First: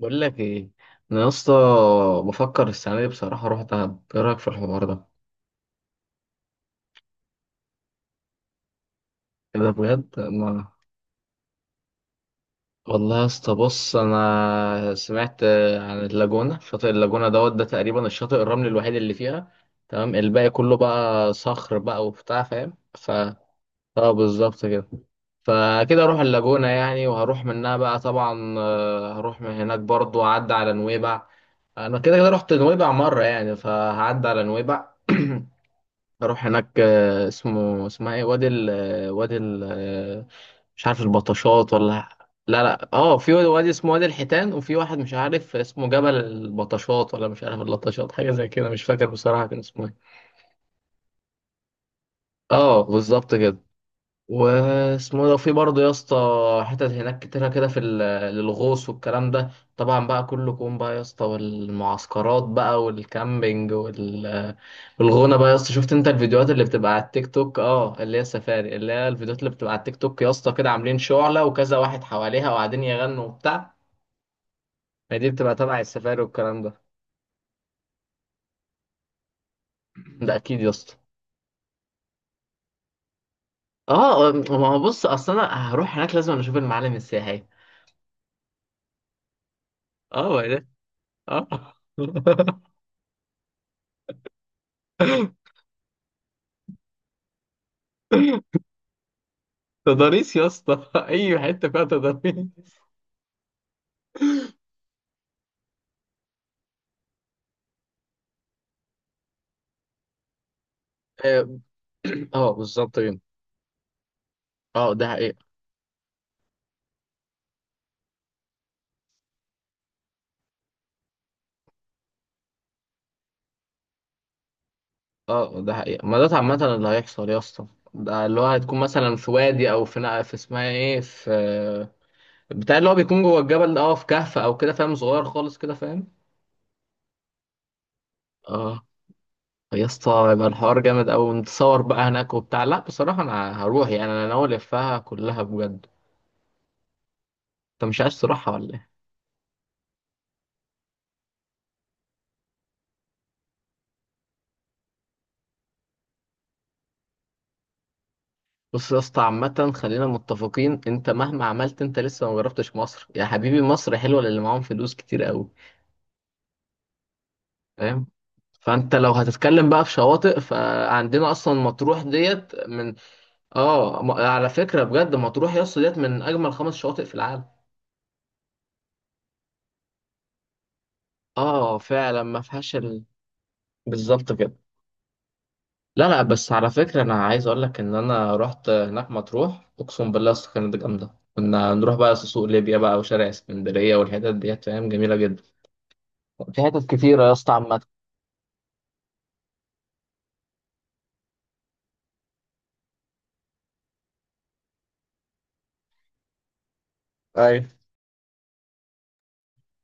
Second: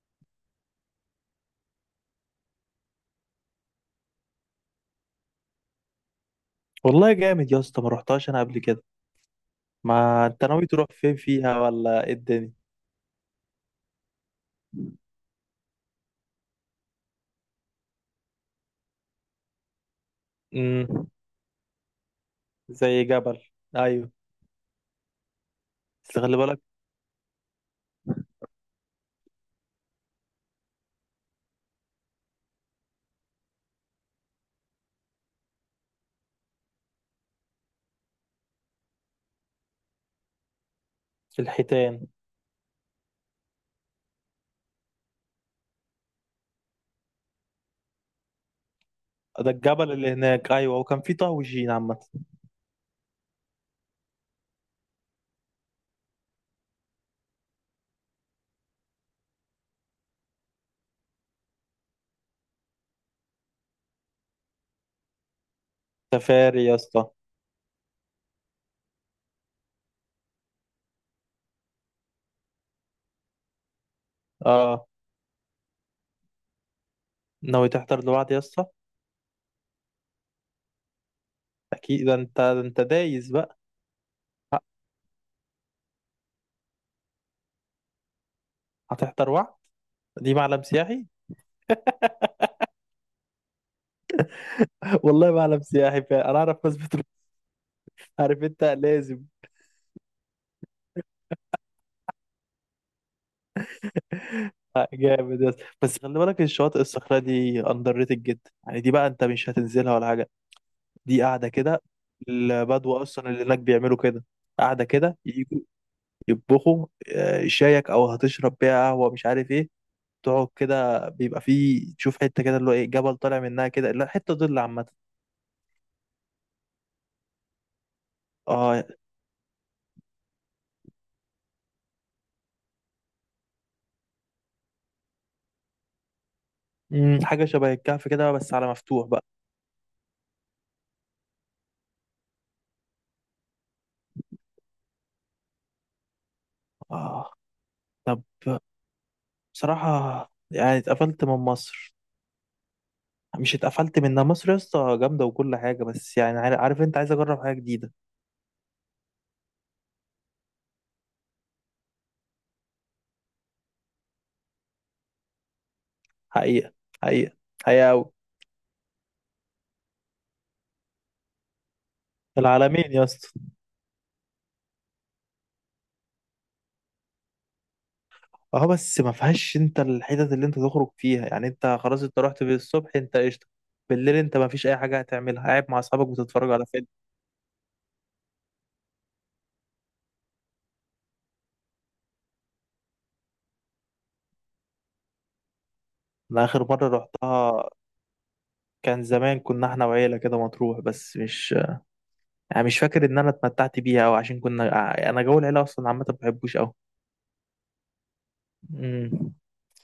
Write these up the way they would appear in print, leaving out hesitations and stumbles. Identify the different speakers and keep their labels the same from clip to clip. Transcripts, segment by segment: Speaker 1: بقول لك ايه، انا يا اسطى بفكر السنه دي بصراحه اروح دهب. ايه رايك في الحوار ده؟
Speaker 2: والله جامد يا اسطى ما رحتهاش انا قبل كده.
Speaker 1: إيه ده بجد؟
Speaker 2: ما انت ناوي
Speaker 1: ما
Speaker 2: تروح فين فيها ولا ايه الدنيا؟
Speaker 1: والله يا اسطى بص انا سمعت عن اللاجونه، شاطئ اللاجونه دوت ده تقريبا الشاطئ الرملي الوحيد اللي فيها. تمام، الباقي كله
Speaker 2: امم،
Speaker 1: بقى صخر بقى وبتاع، فاهم؟
Speaker 2: زي
Speaker 1: ف
Speaker 2: جبل. ايوه.
Speaker 1: اه بالظبط كده. فكده
Speaker 2: بس
Speaker 1: اروح
Speaker 2: خلي بالك.
Speaker 1: اللاجونه يعني، وهروح منها بقى طبعا، هروح من هناك برضو اعدي على نويبع. انا كده كده رحت نويبع مره يعني، فهعدي على نويبع، اروح هناك. اسمه اسمها ايه؟ وادي ال وادي ال مش عارف
Speaker 2: في
Speaker 1: البطشات
Speaker 2: الحيتان.
Speaker 1: ولا. لا اه، في وادي اسمه وادي الحيتان، وفي واحد مش عارف اسمه جبل البطشات ولا مش عارف اللطشات، حاجه زي كده، مش فاكر بصراحه
Speaker 2: ده
Speaker 1: كان اسمه
Speaker 2: الجبل
Speaker 1: ايه.
Speaker 2: اللي هناك، ايوه، وكان في طاوجين عامه.
Speaker 1: اه بالظبط كده. واسمه إيه ده في برضه يا اسطى؟ حتت هناك كتيرة كده في للغوص والكلام ده. طبعا بقى كلكم بقى يا اسطى، والمعسكرات بقى والكامبينج والغونة بقى يا اسطى. شفت انت الفيديوهات اللي
Speaker 2: سفاري يا
Speaker 1: بتبقى على
Speaker 2: اسطى.
Speaker 1: التيك توك؟ اه اللي هي السفاري، اللي هي الفيديوهات اللي بتبقى على التيك توك يا اسطى، كده عاملين شعلة وكذا واحد حواليها وقاعدين يغنوا وبتاع.
Speaker 2: اه.
Speaker 1: ما دي بتبقى تبع السفاري والكلام ده.
Speaker 2: ناوي تحضر لوحد يا اسطى؟
Speaker 1: ده اكيد يا اسطى.
Speaker 2: اكيد، ده انت ده انت دايس بقى.
Speaker 1: اه
Speaker 2: ه-
Speaker 1: ما هو بص، اصل انا هروح هناك لازم أنا اشوف المعالم السياحية.
Speaker 2: هتحضر وعد.
Speaker 1: اه
Speaker 2: دي
Speaker 1: ما
Speaker 2: معلم
Speaker 1: ده
Speaker 2: سياحي.
Speaker 1: اه.
Speaker 2: والله معلم سياحي فعلا، انا اعرف ناس بتروح. عارف انت لازم.
Speaker 1: تضاريس يا اسطى اي حته فيها تضاريس.
Speaker 2: جامد يا اسطى، بس خلي بالك الشواطئ الصخرة دي اندر ريتد جدا، يعني دي بقى انت مش هتنزلها ولا حاجه، دي قاعدة
Speaker 1: اه
Speaker 2: كده. البدو
Speaker 1: بالظبط كده.
Speaker 2: أصلا اللي هناك بيعملوا كده، قاعدة
Speaker 1: اه ده
Speaker 2: كده،
Speaker 1: حقيقة.
Speaker 2: يجوا يطبخوا. شايك أو هتشرب بيها قهوة مش عارف إيه. تقعد كده، بيبقى فيه تشوف حتة كده اللي هو إيه، جبل طالع منها كده، لا حتة ظل عامة.
Speaker 1: اه ده حقيقة، ما ده عامة اللي هيحصل يا اسطى. ده اللي هو هتكون
Speaker 2: آه.
Speaker 1: مثلا في وادي او في في اسمها ايه، في بتاع اللي هو بيكون جوه الجبل ده، اه في كهف او كده فاهم، صغير خالص كده فاهم.
Speaker 2: حاجة شبه الكهف كده بس على
Speaker 1: اه
Speaker 2: مفتوح بقى.
Speaker 1: يا اسطى، يبقى الحوار جامد اوي، نتصور بقى هناك وبتاع. لا بصراحة انا هروح يعني، انا ناوي الفها كلها بجد.
Speaker 2: آه.
Speaker 1: انت مش عايز
Speaker 2: طب
Speaker 1: تروحها ولا إيه؟
Speaker 2: بصراحة يعني اتقفلت من مصر. مش اتقفلت منها، مصر يا اسطى جامدة وكل حاجة، بس يعني عارف، عارف أنت، عايز أجرب حاجة جديدة.
Speaker 1: بص يا اسطى عامة، خلينا متفقين، انت مهما عملت انت لسه ما جربتش مصر يا حبيبي. مصر حلوة للي معاهم فلوس كتير قوي،
Speaker 2: حقيقة. حقيقة. حقيقة
Speaker 1: فاهم؟
Speaker 2: أوي.
Speaker 1: فانت لو هتتكلم بقى في شواطئ، فعندنا اصلا مطروح ديت
Speaker 2: العالمين
Speaker 1: من
Speaker 2: يا اسطى.
Speaker 1: اه على فكرة بجد، مطروح يا اسطى ديت من اجمل خمس شواطئ في العالم.
Speaker 2: اه بس ما فيهاش انت الحتت اللي انت تخرج فيها، يعني
Speaker 1: اه
Speaker 2: انت خلاص انت
Speaker 1: فعلا ما
Speaker 2: رحت
Speaker 1: فيهاش
Speaker 2: بالصبح
Speaker 1: ال...
Speaker 2: انت قشطه. بالليل
Speaker 1: بالظبط
Speaker 2: انت ما
Speaker 1: كده.
Speaker 2: فيش اي حاجه هتعملها، قاعد مع اصحابك
Speaker 1: لا
Speaker 2: بتتفرج
Speaker 1: بس
Speaker 2: على
Speaker 1: على
Speaker 2: فيلم.
Speaker 1: فكرة انا عايز اقول لك ان انا رحت هناك مطروح، اقسم بالله يا اسطى كانت جامدة. كنا نروح بقى سوق ليبيا بقى وشارع اسكندرية والحتت ديت، فاهم، جميلة جدا.
Speaker 2: انا
Speaker 1: في
Speaker 2: اخر مره
Speaker 1: حتت كتيرة يا اسطى
Speaker 2: رحتها
Speaker 1: عامة.
Speaker 2: كان زمان، كنا احنا وعيله كده مطروح، بس مش، يعني مش فاكر ان انا اتمتعت بيها، او عشان كنا، انا جو العيله اصلا عامه ما بحبوش قوي.
Speaker 1: ايوه.
Speaker 2: امم.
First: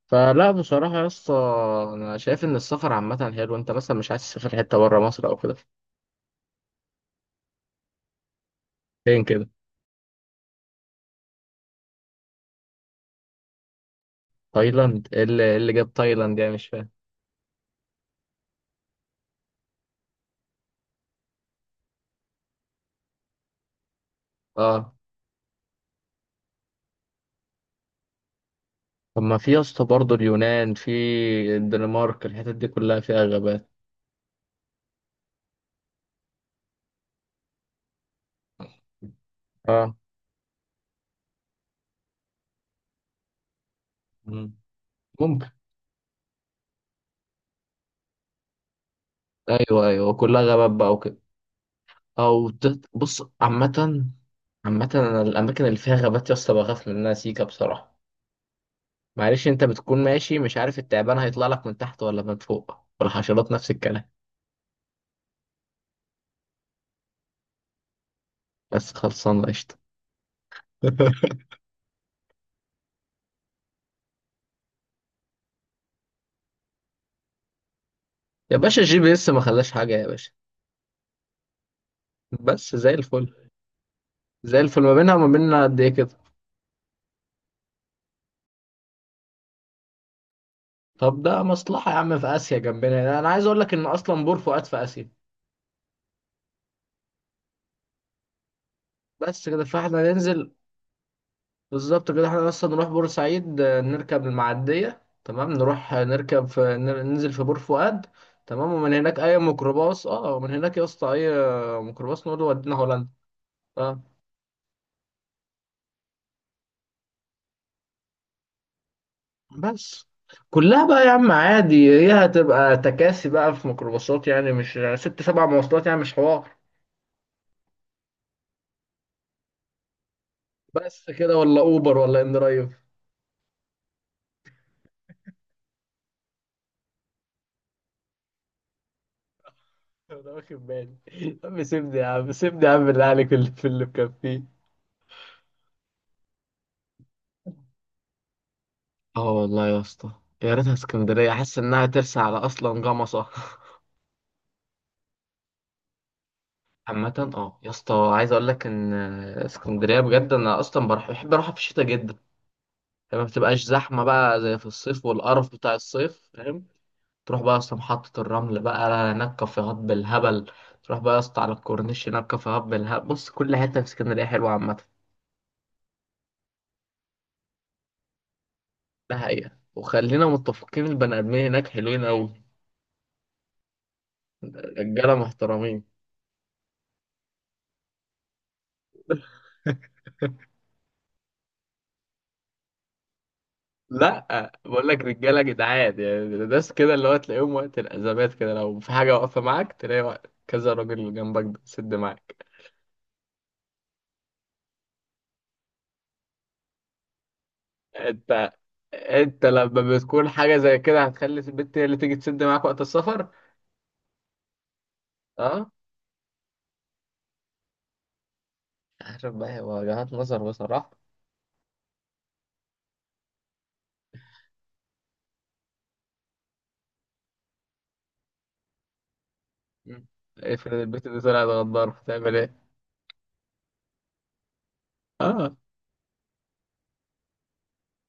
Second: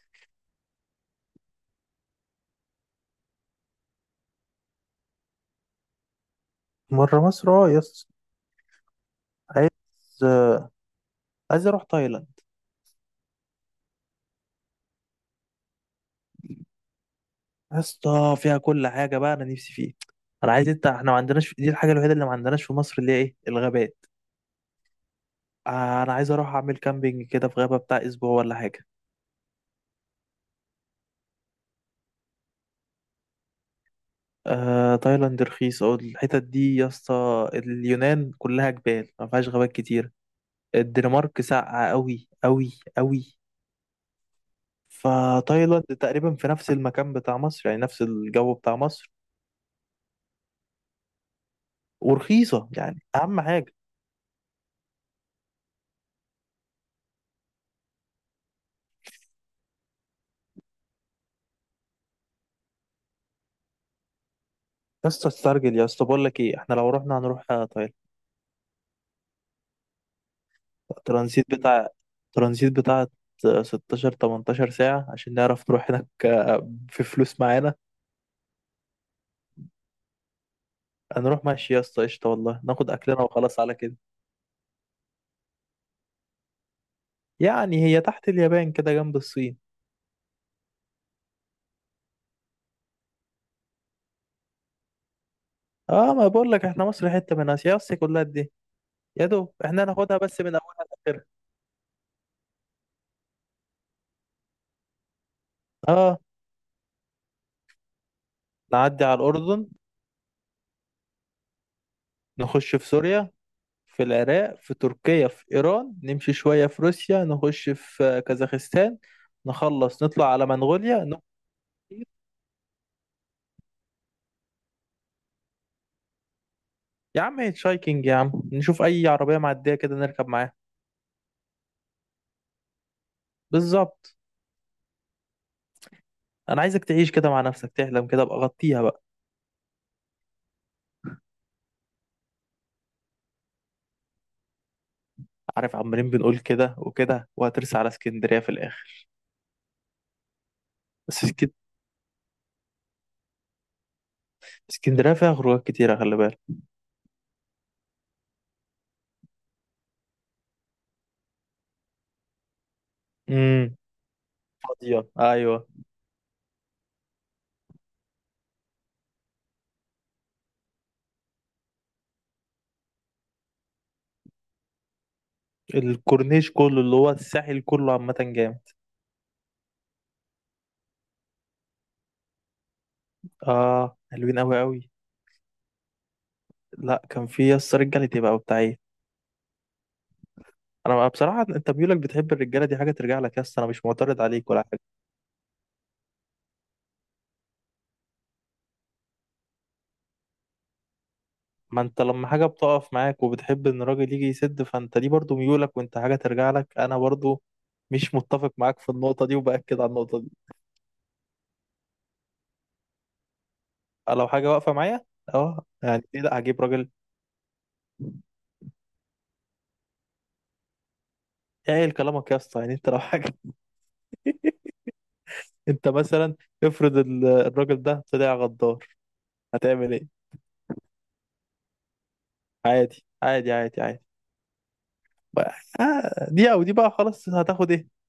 Speaker 1: فلا بصراحة يا اسطى، أنا شايف إن السفر عامة حلو. أنت مثلا مش عايز تسافر حتة بره مصر أو كده؟
Speaker 2: مره، مصر، اه يس.
Speaker 1: فين كده؟
Speaker 2: عايز عايز اروح تايلاند.
Speaker 1: تايلاند؟ إيه اللي، إيه اللي جاب تايلاند يعني مش فاهم.
Speaker 2: يا اسطى فيها كل حاجه بقى، انا نفسي فيه. انا عايز، انت احنا ما عندناش، دي الحاجه الوحيده اللي ما عندناش في مصر، اللي هي ايه، الغابات.
Speaker 1: أه،
Speaker 2: انا عايز اروح اعمل كامبينج كده في غابة بتاع اسبوع ولا حاجة.
Speaker 1: طب ما في يا اسطى برضه اليونان، في الدنمارك، الحتت دي كلها فيها غابات.
Speaker 2: تايلاند رخيص او الحتت دي يا اسطى، اليونان كلها جبال ما فيهاش غابات
Speaker 1: أه.
Speaker 2: كتير. الدنمارك ساقعة قوي قوي قوي.
Speaker 1: مم. ممكن.
Speaker 2: فتايلاند تقريبا في نفس المكان بتاع مصر، يعني نفس الجو بتاع مصر.
Speaker 1: أيوه أيوه كلها غابات بقى وكده. أو
Speaker 2: ورخيصة يعني،
Speaker 1: بص
Speaker 2: اهم حاجة.
Speaker 1: عامة، عامة أنا الأماكن اللي فيها غابات يا اسطى بخاف منها سيكا بصراحة. معلش انت بتكون ماشي مش عارف التعبان هيطلع لك من تحت ولا من فوق، والحشرات نفس الكلام.
Speaker 2: يا اسطى استرجل يا اسطى، بقول لك ايه، احنا لو رحنا هنروح تايلاند.
Speaker 1: بس خلصانه قشطه.
Speaker 2: ترانزيت بتاع ترانزيت بتاع 16 18 ساعة عشان نعرف نروح هناك، في فلوس معانا.
Speaker 1: يا باشا الجي بي اس ما خلاش حاجه يا باشا.
Speaker 2: هنروح ماشي يا اسطى قشطة والله،
Speaker 1: بس
Speaker 2: ناخد
Speaker 1: زي
Speaker 2: أكلنا
Speaker 1: الفل.
Speaker 2: وخلاص على كده.
Speaker 1: زي الفل، ما بينها وما بيننا قد ايه كده؟
Speaker 2: يعني هي تحت اليابان كده جنب الصين.
Speaker 1: طب ده مصلحه يا عم، في اسيا جنبنا. انا عايز اقول لك ان اصلا بور فؤاد في اسيا.
Speaker 2: اه ما بقول لك احنا مصر حتة من آسيا، آسيا كلها دي يا
Speaker 1: بس
Speaker 2: دوب
Speaker 1: كده
Speaker 2: احنا
Speaker 1: فاحنا
Speaker 2: ناخدها بس من
Speaker 1: ننزل.
Speaker 2: أولها لآخرها.
Speaker 1: بالظبط كده، احنا اصلا نروح بورسعيد، نركب المعديه، تمام، نروح،
Speaker 2: اه
Speaker 1: نركب في ننزل في بور فؤاد. تمام، ومن
Speaker 2: نعدي على
Speaker 1: هناك اي
Speaker 2: الأردن،
Speaker 1: ميكروباص، اه ومن هناك يا اسطى اي ميكروباص نقول له ودينا
Speaker 2: نخش في
Speaker 1: هولندا.
Speaker 2: سوريا،
Speaker 1: اه.
Speaker 2: في العراق، في تركيا، في إيران، نمشي شوية في روسيا، نخش في كازاخستان، نخلص
Speaker 1: بس
Speaker 2: نطلع على
Speaker 1: كلها
Speaker 2: منغوليا
Speaker 1: بقى يا
Speaker 2: نروح.
Speaker 1: عم عادي، هي هتبقى تكاسي بقى في ميكروباصات يعني، مش يعني ست سبع مواصلات، يعني مش حوار.
Speaker 2: يا عم هيتشايكنج يا عم، نشوف أي عربية معدية كده نركب معاها.
Speaker 1: بس كده ولا اوبر ولا ان درايف.
Speaker 2: بالظبط. أنا عايزك تعيش كده مع نفسك، تحلم كده، أبقى غطيها بقى.
Speaker 1: انا واخد بالي يا عم، سيبني يا عم، سيبني يا عم، بالله عليك اللي في اللي مكفيه.
Speaker 2: عارف عمالين بنقول كده وكده وهترسى على اسكندرية في الآخر.
Speaker 1: اه والله يا اسطى. يا ريتها
Speaker 2: بس
Speaker 1: اسكندريه، احس انها ترسى على اصلا جمصه
Speaker 2: اسكندرية فيها خروجات كتيرة خلي بالك.
Speaker 1: عامة اه يا اسطى، عايز اقول لك ان اسكندريه بجد انا اصلا بروح، بحب اروحها في الشتاء جدا، لما ما بتبقاش
Speaker 2: امم.
Speaker 1: زحمه بقى زي في الصيف
Speaker 2: فاضية
Speaker 1: والقرف
Speaker 2: أيوة.
Speaker 1: بتاع الصيف، فاهم؟ تروح بقى يا اسطى محطة الرمل بقى، هناك كافيهات بالهبل. تروح بقى يا اسطى على الكورنيش، هناك كافيهات بالهبل. بص كل حتة في اسكندرية حلوة عامة.
Speaker 2: الكورنيش كله اللي هو الساحل كله عامة جامد.
Speaker 1: ده حقيقة، وخلينا متفقين، البني آدمين هناك حلوين أوي.
Speaker 2: آه حلوين أوي أوي.
Speaker 1: رجالة محترمين.
Speaker 2: لا كان في، يس رجالة تبقى بتاع إيه. أنا بقى بصراحة أنت ميولك بتحب الرجالة، دي حاجة ترجع لك، يس أنا مش معترض عليك
Speaker 1: لا
Speaker 2: ولا حاجة.
Speaker 1: بقول لك رجالة جدعان، يعني ناس كده اللي هو تلاقيهم وقت الأزمات كده، لو في حاجة واقفة معاك تلاقي وقت كذا راجل جنبك
Speaker 2: ما
Speaker 1: بتسد
Speaker 2: أنت لما
Speaker 1: معاك.
Speaker 2: حاجة بتقف معاك وبتحب إن الراجل يجي يسد، فأنت دي برضو ميولك وأنت حاجة ترجع لك، أنا برضو مش
Speaker 1: انت
Speaker 2: متفق معاك في النقطة دي
Speaker 1: انت
Speaker 2: وبأكد على
Speaker 1: لما
Speaker 2: النقطة
Speaker 1: بتكون
Speaker 2: دي.
Speaker 1: حاجة زي كده، هتخلي البنت هي اللي تيجي تسد معاك وقت السفر؟
Speaker 2: لو حاجه واقفه معايا اه
Speaker 1: اه.
Speaker 2: يعني ليه لا، هجيب راجل.
Speaker 1: عارف بقى، هي وجهات نظر بصراحة.
Speaker 2: ايه كلامك يا اسطى؟ يعني انت لو حاجه، انت مثلا افرض الراجل ده طلع غدار هتعمل
Speaker 1: مم.
Speaker 2: ايه؟
Speaker 1: افرض البت دي طلعت غدار، بتعمل ايه؟
Speaker 2: عادي عادي عادي عادي. بقى
Speaker 1: اه.
Speaker 2: دي او دي بقى خلاص، هتاخد ايه؟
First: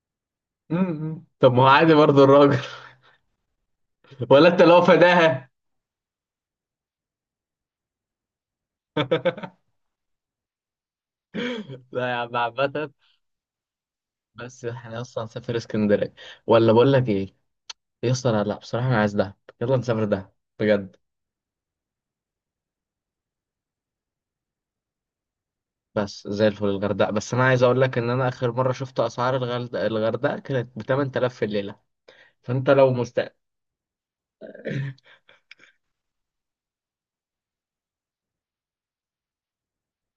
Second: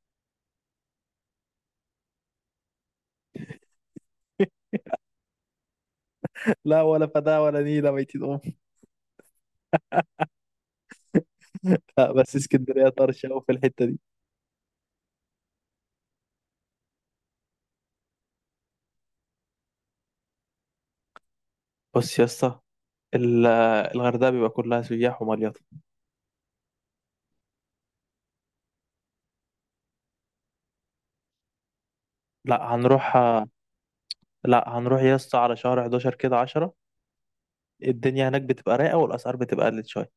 Speaker 1: امم، طب ما هو عادي برضه الراجل ولا انت لو فداها؟
Speaker 2: لا ولا فدا ولا نيله ميتين ام.
Speaker 1: لا
Speaker 2: لا
Speaker 1: يا عم
Speaker 2: بس اسكندريه
Speaker 1: عامة.
Speaker 2: طرشه قوي في الحته دي.
Speaker 1: بس احنا اصلا هنسافر اسكندرية، ولا بقول لك ايه؟ يا اسطى لا بصراحة انا عايز دهب، يلا نسافر دهب، بجد.
Speaker 2: بص يا اسطى، ال- الغردقه بيبقى كلها سياح ومليطه.
Speaker 1: بس زي الفل الغردقة، بس انا عايز اقول لك ان انا اخر مرة شفت اسعار الغردقة كانت ب 8000 في الليلة. فانت
Speaker 2: لا
Speaker 1: لو
Speaker 2: هنروح
Speaker 1: مست
Speaker 2: لا هنروح يا اسطى على شهر 11 كده، 10 الدنيا هناك بتبقى رايقه والاسعار بتبقى قلت شويه.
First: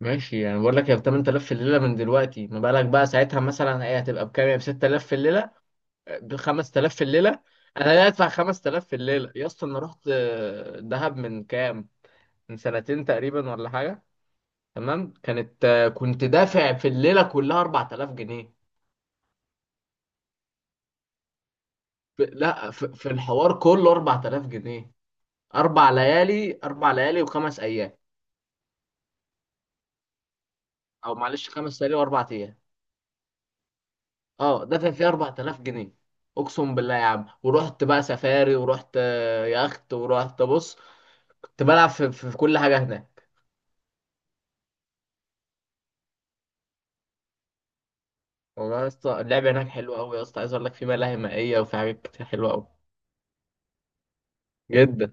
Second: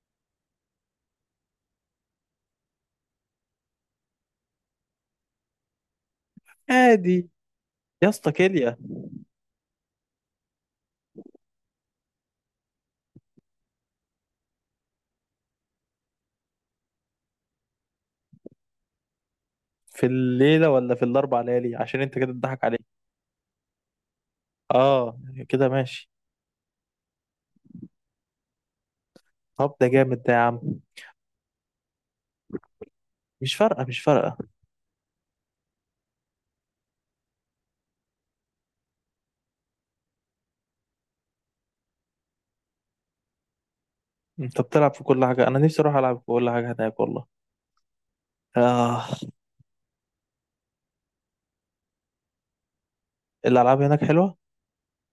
Speaker 1: ماشي، يعني بقول لك هي ب 8000 في الليله من دلوقتي، ما بالك بقى ساعتها؟ مثلا هي هتبقى بكام؟ يعني ب 6000 في الليله، ب 5000 في
Speaker 2: عادي.
Speaker 1: الليله؟ انا لا
Speaker 2: يا
Speaker 1: ادفع
Speaker 2: اسطى كيليا،
Speaker 1: 5000 في الليله يا اسطى. انا رحت دهب من كام، من سنتين تقريبا ولا حاجه، تمام، كانت كنت دافع في الليله كلها 4000 جنيه.
Speaker 2: في الليلة ولا في الأربع ليالي؟ عشان أنت
Speaker 1: ف-
Speaker 2: كده تضحك
Speaker 1: لا
Speaker 2: عليك.
Speaker 1: ف- في الحوار كله 4000 جنيه.
Speaker 2: آه يعني كده
Speaker 1: اربع
Speaker 2: ماشي.
Speaker 1: ليالي، اربع ليالي وخمس ايام،
Speaker 2: طب ده جامد ده يا عم.
Speaker 1: او معلش خمس ليالي واربع ايام،
Speaker 2: مش فارقة مش فارقة.
Speaker 1: اه دافع فيه 4000 جنيه، اقسم بالله يا عم. ورحت بقى سفاري، ورحت يخت، ورحت بص، كنت بلعب في كل حاجه هناك.
Speaker 2: أنت بتلعب في كل حاجة، أنا نفسي أروح ألعب في كل حاجة هناك والله.
Speaker 1: والله يا
Speaker 2: آه
Speaker 1: اسطى اللعبه هناك حلوه قوي يا اسطى. عايز اقول لك في ملاهي مائيه وفي حاجات كتير حلوه قوي
Speaker 2: الألعاب هناك حلوة،
Speaker 1: جدا.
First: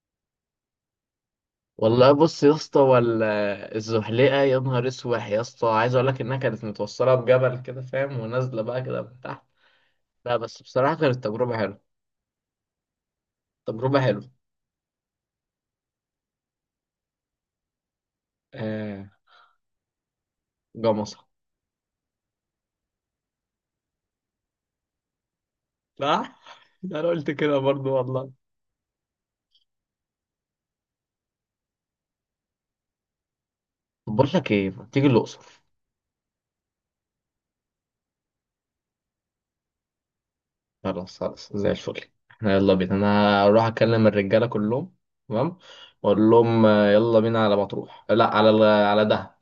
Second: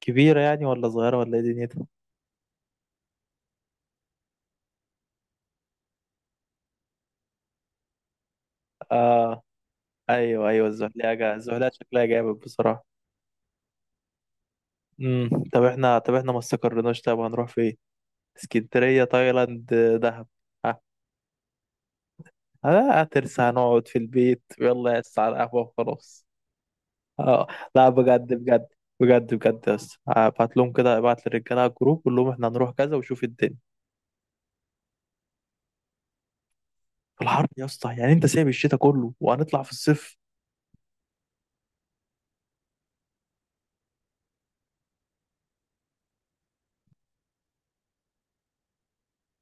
Speaker 2: كبيرة يعني ولا صغيرة ولا إيه دنيتها؟
Speaker 1: والله بص يا اسطى، ولا الزحليقه يا نهار اسوح يا اسطى، عايز اقول لك انها كانت متوصله بجبل كده فاهم، ونازله بقى كده من تحت.
Speaker 2: آه
Speaker 1: لا
Speaker 2: أيوه
Speaker 1: بس
Speaker 2: أيوه
Speaker 1: بصراحه
Speaker 2: الزحلية،
Speaker 1: كانت
Speaker 2: جا
Speaker 1: تجربه
Speaker 2: الزحلية
Speaker 1: حلوه،
Speaker 2: شكلها جامد بصراحة.
Speaker 1: تجربه حلوه.
Speaker 2: امم، طب احنا، طب احنا ما استقرناش، طب هنروح فين؟ اسكندرية،
Speaker 1: آه،
Speaker 2: تايلاند، دهب، ها؟
Speaker 1: جمصه.
Speaker 2: آه. هترسى هنقعد في البيت، يلا يا على القهوة وخلاص.
Speaker 1: صح انا قلت
Speaker 2: اه.
Speaker 1: كده
Speaker 2: لا
Speaker 1: برضو والله.
Speaker 2: بجد بجد، بجد بجد يا اسطى ابعت لهم كده، ابعت للرجاله على الجروب قول لهم احنا هنروح كذا وشوف الدنيا.
Speaker 1: بقول لك ايه، ما تيجي الاقصر؟
Speaker 2: في الحر يا اسطى؟ يعني انت سايب الشتاء كله وهنطلع في الصيف.
Speaker 1: خلاص خلاص زي الفل، احنا يلا بينا، انا اروح اكلم الرجاله كلهم، تمام، واقول لهم يلا بينا على مطروح، لا على على دهب.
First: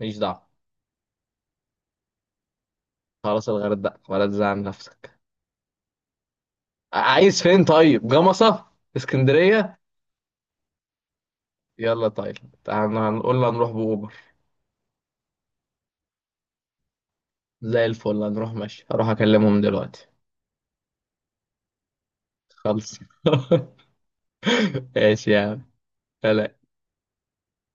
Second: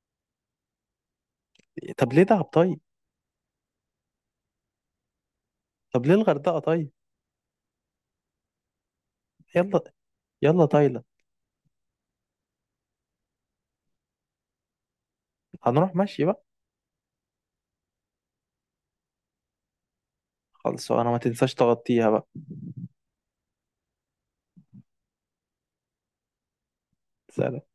Speaker 1: ماليش دعوه.
Speaker 2: طب ليه دهب طيب؟
Speaker 1: خلاص الغردقه، ولا تزعل نفسك.
Speaker 2: طب ليه الغردقه طيب؟
Speaker 1: عايز فين؟ طيب جمصه. اسكندريه.
Speaker 2: يلا. يلا تايلاند.
Speaker 1: يلا تايلاند. هنقول له هنروح باوبر.
Speaker 2: هنروح ماشي بقى.
Speaker 1: زي الفل، هنروح ماشي، هروح اكلمهم دلوقتي.
Speaker 2: خلص، انا ما تنساش تغطيها بقى.
Speaker 1: خلص. ماشي يا عم. سلام.
Speaker 2: سلام.